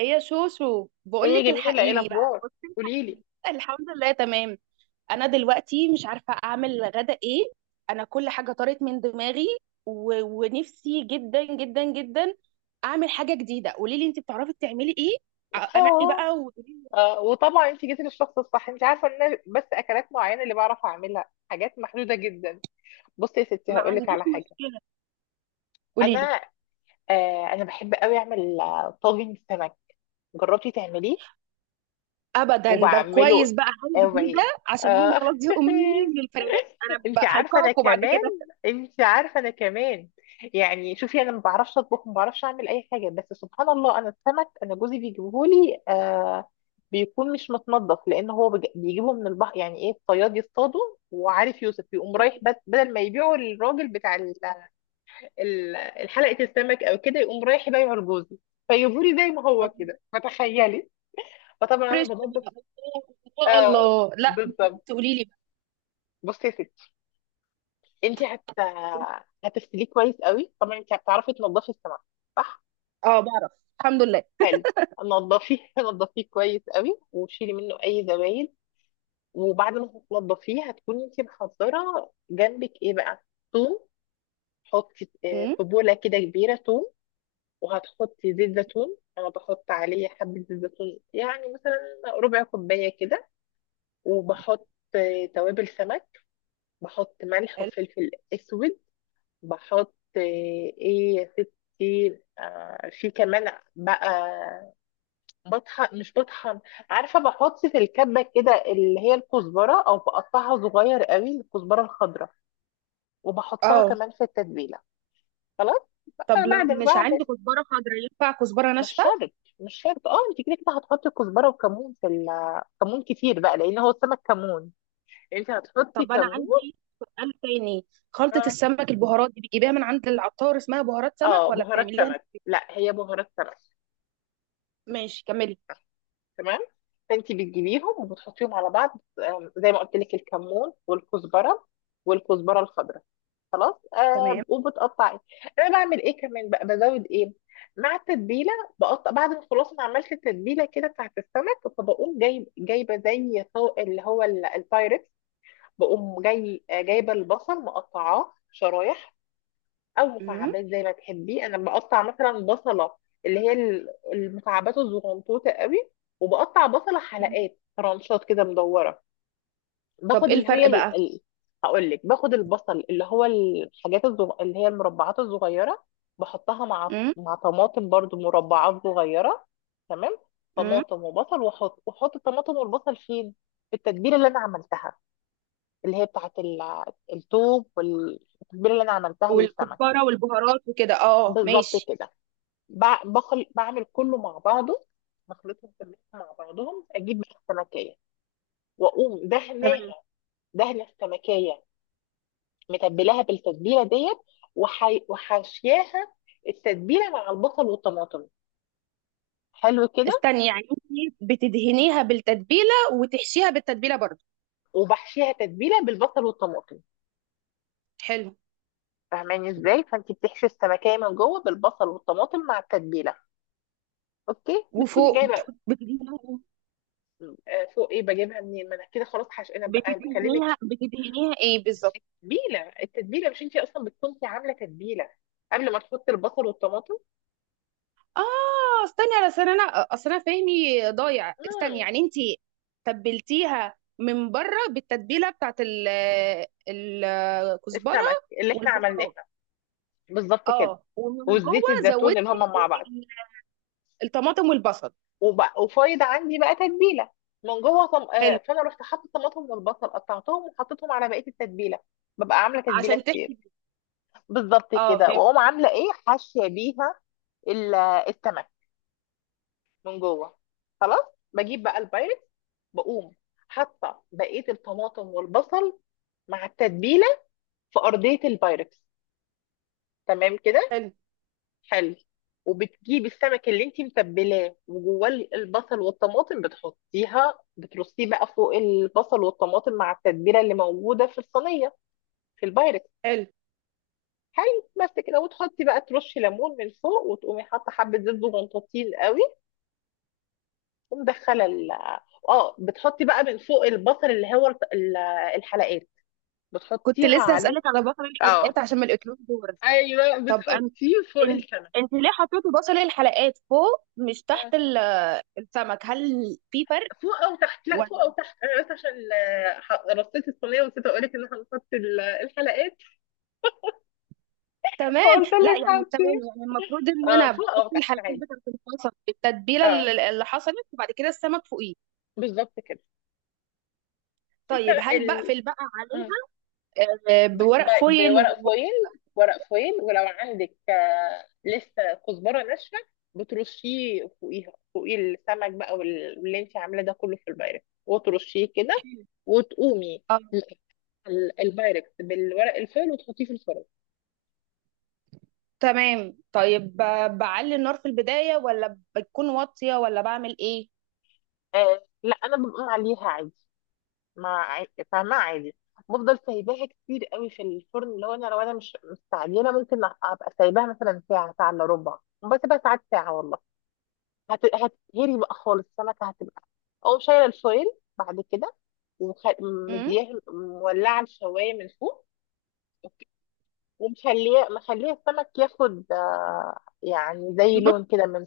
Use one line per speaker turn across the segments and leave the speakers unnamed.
ايه يا شوشو؟ بقول
هي
لك
جميلة، ايه
الحقيني بقى،
الأخبار؟
بصي،
قوليلي.
الحقيني. الحمد لله تمام. انا دلوقتي مش عارفه اعمل غدا ايه. انا كل حاجه طارت من دماغي ونفسي جدا جدا جدا اعمل حاجه جديده. قولي لي، انت بتعرفي تعملي ايه؟ انقي
اه.
بقى وقولي لي.
وطبعا انت جيتي للشخص الصح، انت عارفة ان أنا بس اكلات معينة اللي بعرف اعملها، حاجات محدودة جدا. بصي يا ستي
ما
هقولك
عنديش
على حاجة.
مشكله. قولي لي.
انا انا بحب قوي اعمل طاجن سمك. جربتي تعمليه؟
ابدا، ده كويس
وبعمله
بقى، حاجه جديده.
قوي.
عشان هم
اه.
خلاص زهقوا مني للفراخ، انا
انت عارفه انا
هيقاكوا بعد
كمان
كده.
انت عارفه انا كمان. يعني شوفي، انا ما بعرفش اطبخ، ما بعرفش اعمل اي حاجه، بس سبحان الله انا السمك، انا جوزي بيجيبهولي. بيكون مش متنضف لان هو بيجيبه من البحر، يعني ايه الصياد يصطاده، وعارف يوسف يقوم رايح بدل ما يبيعه للراجل بتاع ال- الحلقه، السمك او كده يقوم رايح يبيعه لجوزي، فيجيبهولي زي ما هو كده، فتخيلي. فطبعا انا
فريش بقى.
بنضف.
ان شاء الله لا.
بالظبط.
تقولي لي بقى.
بصي يا ستي، انت هت هتغسليه كويس قوي، طبعا انت هتعرفي تنضفي السمك، صح؟
اه، بعرف. الحمد لله.
حلو. نضفيه نضفيه كويس قوي، وشيلي منه اي زبايل. وبعد ما تنضفيه هتكوني انت محضره جنبك ايه بقى؟ ثوم. حطي
امم.
في بوله كده كبيره ثوم. وهتحطي زيت زيتون، انا بحط عليه حبه زيت زيتون، يعني مثلا ربع كوبايه كده. وبحط اه، توابل سمك. بحط ملح
حلو.
وفلفل اسود. بحط آه، ايه يا ستي آه، في كمان بقى. بطحن مش بطحن، عارفة بحط في الكبة كده اللي هي الكزبرة، او بقطعها صغير قوي الكزبرة الخضراء وبحطها
اه.
كمان في التتبيلة. خلاص.
طب
بقى بعد
لو
ما
مش
بعمل.
عندي كزبرة خضراء، ينفع كزبرة
مش
ناشفة؟
شرط، مش شرط. اه انت كده كده هتحطي كزبرة وكمون في كمون كتير بقى لان هو السمك كمون، انت هتحطي
طب انا
كمون.
عندي سؤال تاني. خلطة
اه.
السمك، البهارات دي، بتجيبيها من عند العطار اسمها بهارات سمك، ولا
بهارات
بتعمليها انت
سمك،
في البيت؟
لا هي بهارات سمك.
ماشي، كملي.
تمام. فانت بتجيبيهم وبتحطيهم على بعض. زي ما قلت لك الكمون والكزبره، والكزبره الخضراء. خلاص.
تمام.
آه وبتقطعي. انا بعمل ايه كمان بقى، بزود ايه مع التتبيله. بقطع بعد ما خلاص ما عملت التتبيله كده بتاعت السمك، فبقوم جايبه زي اللي هو البايركس. بقوم جايبه البصل مقطعاه شرايح او
امم.
مكعبات زي ما تحبي. انا بقطع مثلا بصله اللي هي المكعبات الزغنطوطه قوي، وبقطع بصله حلقات رانشات كده مدوره.
طب
باخد
ايه
اللي هي
الفرق بقى؟
هقول لك، باخد البصل اللي هو الحاجات اللي هي المربعات الصغيره، بحطها مع
امم.
طماطم برضو مربعات صغيره. تمام.
امم.
طماطم وبصل، واحط الطماطم والبصل فين؟ في التتبيله اللي انا عملتها، اللي هي بتاعت التوم، والتتبيله اللي انا عملتها للسمك.
والكزبرة والبهارات وكده، اه اه،
بالظبط
ماشي.
كده. بخل بعمل كله مع بعضه، بخلطهم كلهم مع بعضهم، اجيب بقى السمكيه واقوم
تمام.
دهناها. دهنه السمكيه متبلاها بالتتبيله ديت، وحاشياها التتبيله مع البصل والطماطم. حلو كده.
استني، يعني انت بتدهنيها بالتتبيلة وتحشيها بالتتبيلة برضو؟
وبحشيها تتبيله بالبصل والطماطم.
حلو.
فاهماني ازاي؟ فانت بتحشي السمكيه من جوه بالبصل والطماطم مع التتبيله. اوكي. بتكوني
وفوق
جايبه.
بتحط بتدهنيها؟
فوق ايه بجيبها منين، ما انا كده خلاص حش، انا بقى أنا بكلمك.
بتدهنيها ايه بالظبط؟
تتبيله، التتبيله، مش انت اصلا بتكوني عامله تتبيله قبل ما تحطي البصل والطماطم.
اه. استني، على اصل انا اصل انا فهمي ضايع. استني،
امم.
يعني انت تبلتيها من بره بالتتبيله بتاعت الكزبره
السمك اللي احنا عملناه.
والبهارات.
بالظبط كده.
اه، ومن
والزيت
جوه
الزيتون اللي هما
زودتي
مع بعض.
الطماطم والبصل.
وبقى وفايض عندي بقى تتبيله من جوه طم... آه،
حلو.
فانا رحت حاطه الطماطم والبصل قطعتهم وحطيتهم على بقيه التتبيله. ببقى عامله تتبيله
عشان
كتير.
تحمي.
بالظبط
اه
كده،
فهمت.
واقوم عامله ايه، حاشيه بيها ال- السمك من جوه. خلاص. بجيب بقى البايركس، بقوم حاطه بقيه الطماطم والبصل مع التتبيله في ارضيه البايركس. تمام كده.
حلو.
حلو. وبتجيبي السمك اللي انت متبلاه وجواه البصل والطماطم، بتحطيها بترصيه بقى فوق البصل والطماطم مع التتبيله اللي موجوده في الصينيه، في البايركس.
حلو.
حلو. بس كده. وتحطي بقى، ترشي ليمون من فوق، وتقومي حاطه حبه زيت زغنطوطين قوي، ومدخله ال. اه، بتحطي بقى من فوق البصل اللي هو الحلقات،
كنت
بتحطيها
لسه
عليه.
هسألك على بصل الحلقات،
اه.
عشان ما الاكلوش دور.
ايوه
طب انت،
بتحطيه فوق
انت
السمك.
انت ليه حطيتي بصل الحلقات فوق مش تحت السمك؟ هل في فرق؟
فوق او تحت، لا
ولا.
فوق او تحت، انا بس عشان رصيت الصينيه ونسيت اقول لك ان احنا هنحط الحلقات.
تمام.
فقلت
لا
لك
يعني،
حطي.
تمام يعني المفروض ان
اه،
انا
فوق
بحط
او تحت
الحلقات
عادي.
بتاعت البصل بالتتبيله
اه،
اللي حصلت، وبعد كده السمك فوقيه.
بالظبط كده. انت
طيب، هل
ال...
بقفل بقى
مم.
عليها؟ آه،
ب...
بورق
ب...
فويل
بورق
و...
فويل. ورق فويل ولو عندك لسه كزبره ناشفه بترشيه فوقيها، فوقيه السمك بقى، واللي انت عاملاه ده كله في البايركس وترشيه كده، وتقومي
آه،
ال- البايركس بالورق الفويل وتحطيه في الفرن.
تمام. طيب، بعلي النار في البدايه، ولا بتكون واطيه، ولا بعمل ايه؟
آه لا، انا بقوم عليها عادي. ما عا- فاهمة، عادي. بفضل سايباها كتير قوي في الفرن، اللي هو انا لو انا مش مستعجله ممكن ابقى سايباها مثلا ساعه، ساعه الا ربع، بسيبها ساعات ساعه والله. هتتهري بقى خالص، السمكه هتبقى، او شايله الفويل بعد كده
امم.
ومدياها، مولعه الشوايه من فوق، ومخليه السمك ياخد يعني زي لون كده من.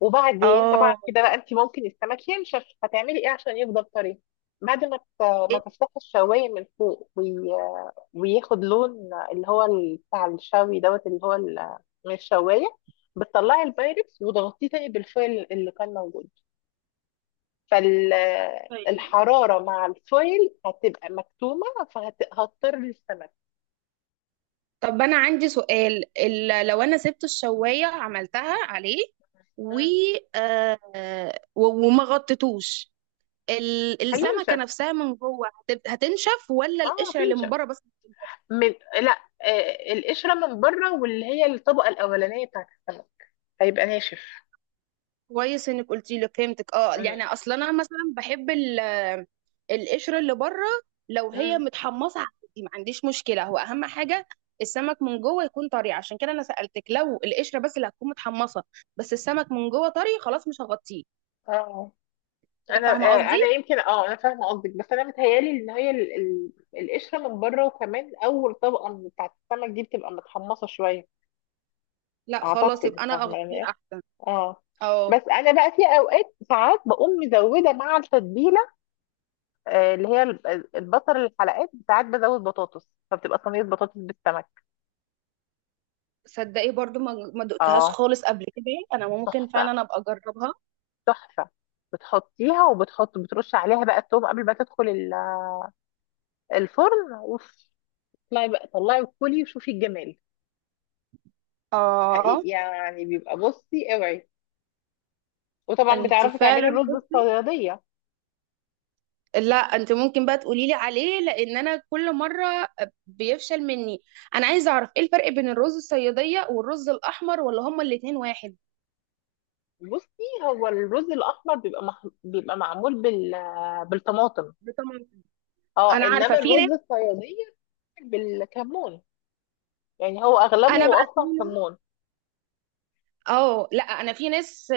وبعدين طبعا
اه.
كده بقى، انت ممكن السمك ينشف، هتعملي ايه عشان يفضل طري؟ بعد ما ت-
إيه.
ما تفتحي الشوايه من فوق وياخد لون، اللي هو بتاع الشوي دوت اللي هو من الشوايه، بتطلعي البايركس وتغطيه تاني بالفويل اللي كان موجود،
طيب.
فالحراره مع الفويل هتبقى مكتومه، فهتضطر السمك.
طب انا عندي سؤال، لو انا سبت الشوايه عملتها عليه و
مم.
وما غطيتوش، السمكة
هينشف.
نفسها من جوه هتنشف، ولا
اه
القشرة اللي من
بينشف.
بره بس؟
من. لا. القشره من بره واللي هي الطبقه الاولانيه بتاعت السمك هيبقى ناشف.
كويس انك قلتي لي. فهمتك. اه
امم.
يعني اصلا انا مثلا بحب القشرة اللي بره، لو هي
امم.
متحمصة عادي، ما عنديش مشكلة. هو اهم حاجة السمك من جوه يكون طري، عشان كده انا سألتك. لو القشرة بس اللي هتكون متحمصة، بس السمك من جوه طري، خلاص مش هغطيه.
اه
كده
انا
فاهمة
آه انا
قصدي؟
يمكن، اه انا فاهمه قصدك، بس انا متهيالي ان هي القشره من بره وكمان اول طبقه من بتاعت السمك دي بتبقى متحمصه شويه.
لا خلاص
اعتقد
يبقى انا
فاهمه يعني
اغطيه
ايه.
احسن.
اه.
اه.
بس انا بقى في اوقات ساعات بقوم مزوده مع التتبيله اللي هي البصل الحلقات، ساعات بزود بطاطس، فبتبقى صينيه بطاطس بالسمك.
صدقي، برضو ما دقتهاش
اه.
خالص قبل كده. انا ممكن
تحفه،
فعلا ابقى اجربها.
تحفه. بتحطيها وبتحط بترش عليها بقى التوم قبل ما تدخل الفرن اوف. طلعي بقى، طلعي وكلي وشوفي الجمال.
اه.
حقيقي يعني بيبقى، بصي اوعي. وطبعا
انت
بتعرفي تعملي
فعلا
الرز الصياديه.
لا، انت ممكن بقى تقولي لي عليه، لان انا كل مره بيفشل مني. انا عايزه اعرف ايه الفرق بين الرز الصياديه والرز الاحمر؟ ولا هما الاتنين واحد؟
بصي، هو الرز الاحمر بيبقى بيبقى معمول بالطماطم.
بطماطم.
اه،
انا عارفه
انما
في ناس.
الرز الصياديه بالكمون، يعني هو
انا
اغلبه
بقى في
اصلا
ناس.
كمون.
اه لا، انا في ناس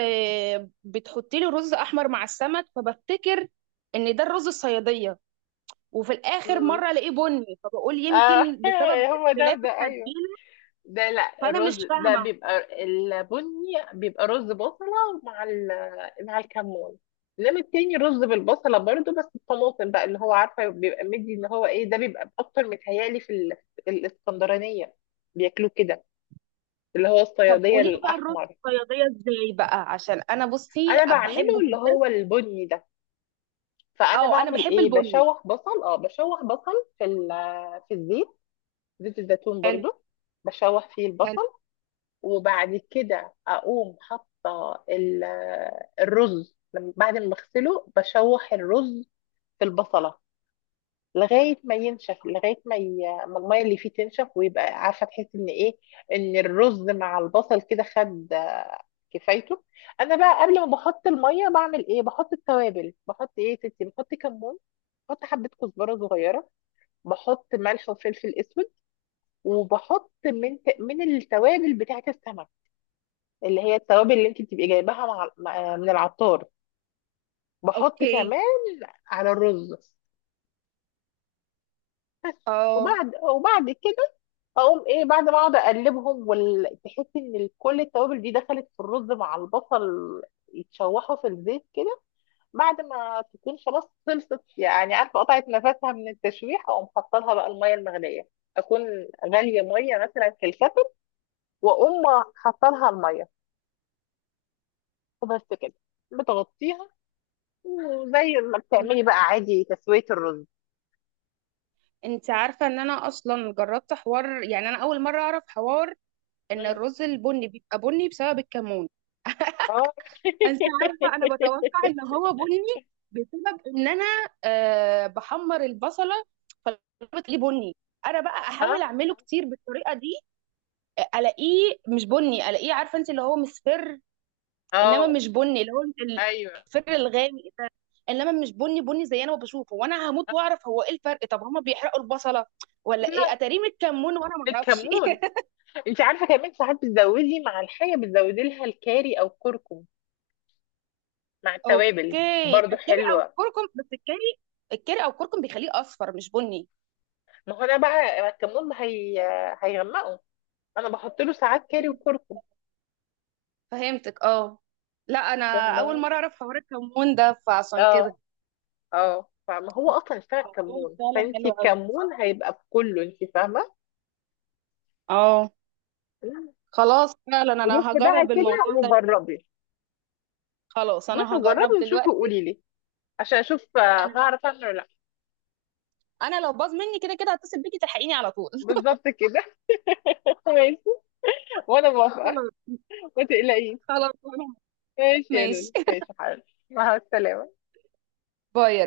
بتحط لي رز احمر مع السمك، فبفتكر ان ده الرز الصياديه، وفي الاخر
امم.
مره الاقيه بني، فبقول
آه
يمكن بسبب
هو ده
اختلاف
ده ايوه
التتبيله.
ده. لا
فانا
الرز
مش
ده
فاهمه.
بيبقى البني، بيبقى رز بصلة مع ال، مع الكمون. انما التاني رز بالبصلة برضو بس الطماطم بقى، اللي هو عارفة بيبقى مدي اللي هو ايه ده، بيبقى اكتر متهيألي في الاسكندرانية بياكلوه كده، اللي هو
طب
الصيادية
قولي لي بقى الرز
الأحمر.
الصياديه ازاي بقى، عشان انا بصي
أنا بعمله
بحبه
اللي
جدا.
هو البني ده. فأنا
اه، انا
بعمل
بحب
ايه،
البني.
بشوح بصل، اه بشوح بصل في في الزيت، زيت الزيتون
حلو.
برضو، بشوح فيه
حلو.
البصل. وبعد كده اقوم حاطه الرز، بعد ما بغسله بشوح الرز في البصله لغايه ما ينشف، لغايه ما ما الميه اللي فيه تنشف ويبقى عارفه تحس ان ايه، ان الرز مع البصل كده خد كفايته. انا بقى قبل ما بحط الميه بعمل ايه، بحط التوابل، بحط ايه يا ستي، بحط كمون، بحط حبه كزبره صغيره، بحط ملح وفلفل اسود، وبحط من التوابل بتاعه السمك، اللي هي التوابل اللي انت بتبقي جايباها مع من العطار، بحط
اوكي.
كمان على الرز.
اه.
وبعد كده اقوم ايه، بعد ما اقعد اقلبهم وتحس ان كل التوابل دي دخلت في الرز مع البصل، يتشوحوا في الزيت كده، بعد ما تكون خلاص خلصت، يعني عارفه قطعت نفسها من التشويح، اقوم حاطه لها بقى الميه المغليه، اكون غاليه ميه مثلا في الكتل، واقوم حاطه لها الميه وبس كده، بتغطيها زي ما
مم.
بتعملي بقى عادي تسوية الرز.
انت عارفه ان انا اصلا جربت حوار؟ يعني انا اول مره اعرف حوار ان
مم.
الرز البني بيبقى بني بسبب الكمون.
اه
انت عارفه انا بتوقع ان هو بني بسبب ان انا بحمر البصله، فبتلاقيه بني. انا بقى
اه.
احاول اعمله كتير بالطريقه دي، الاقيه مش بني، الاقيه، عارفه انت، اللي هو مصفر. انما
اه.
مش بني، اللي هو
ايوه.
الفر الغامق ده. انما مش بني بني زي انا ما بشوفه، وانا هموت
آه.
واعرف هو ايه الفرق. طب هما بيحرقوا البصله، ولا ايه،
لا،
اتاريه متكمون وانا ما اعرفش.
بالكمون. انت عارفه كمان ساعات بتزودي مع الحاجه بتزودي لها الكاري او الكركم مع التوابل.
اوكي،
برضو
الكاري او
حلوه.
الكركم، بس الكاري. الكاري او الكركم بيخليه اصفر مش بني.
ما هو انا بقى الكمون هي هيغمقه، انا بحط له ساعات كاري وكركم.
فهمتك، اه. لا، انا اول
فاهمة؟
مره اعرف حوار الكمون ده، فعشان
اه.
كده
اه فما هو اصلا اشتغل
الموضوع
كمون،
فعلا
فانت
حلو قوي.
الكمون هيبقى في كله، انت فاهمه.
اه.
مم.
خلاص، فعلا انا
روحي بقى
هجرب
كده
الموضوع ده.
وجربي.
خلاص
بصي
انا هجرب
جربي وشوفي
دلوقتي.
وقولي لي عشان اشوف
انا
هعرف انا ولا لا.
انا لو باظ مني، كده كده هتصل بيكي تلحقيني على طول.
بالظبط كده. ماشي. وانا موافقه.
خلاص.
ما تقلقيش.
خلاص.
ماشي يا
ماشي.
لولو، ماشي يا حبيبي. مع السلامه.
باي.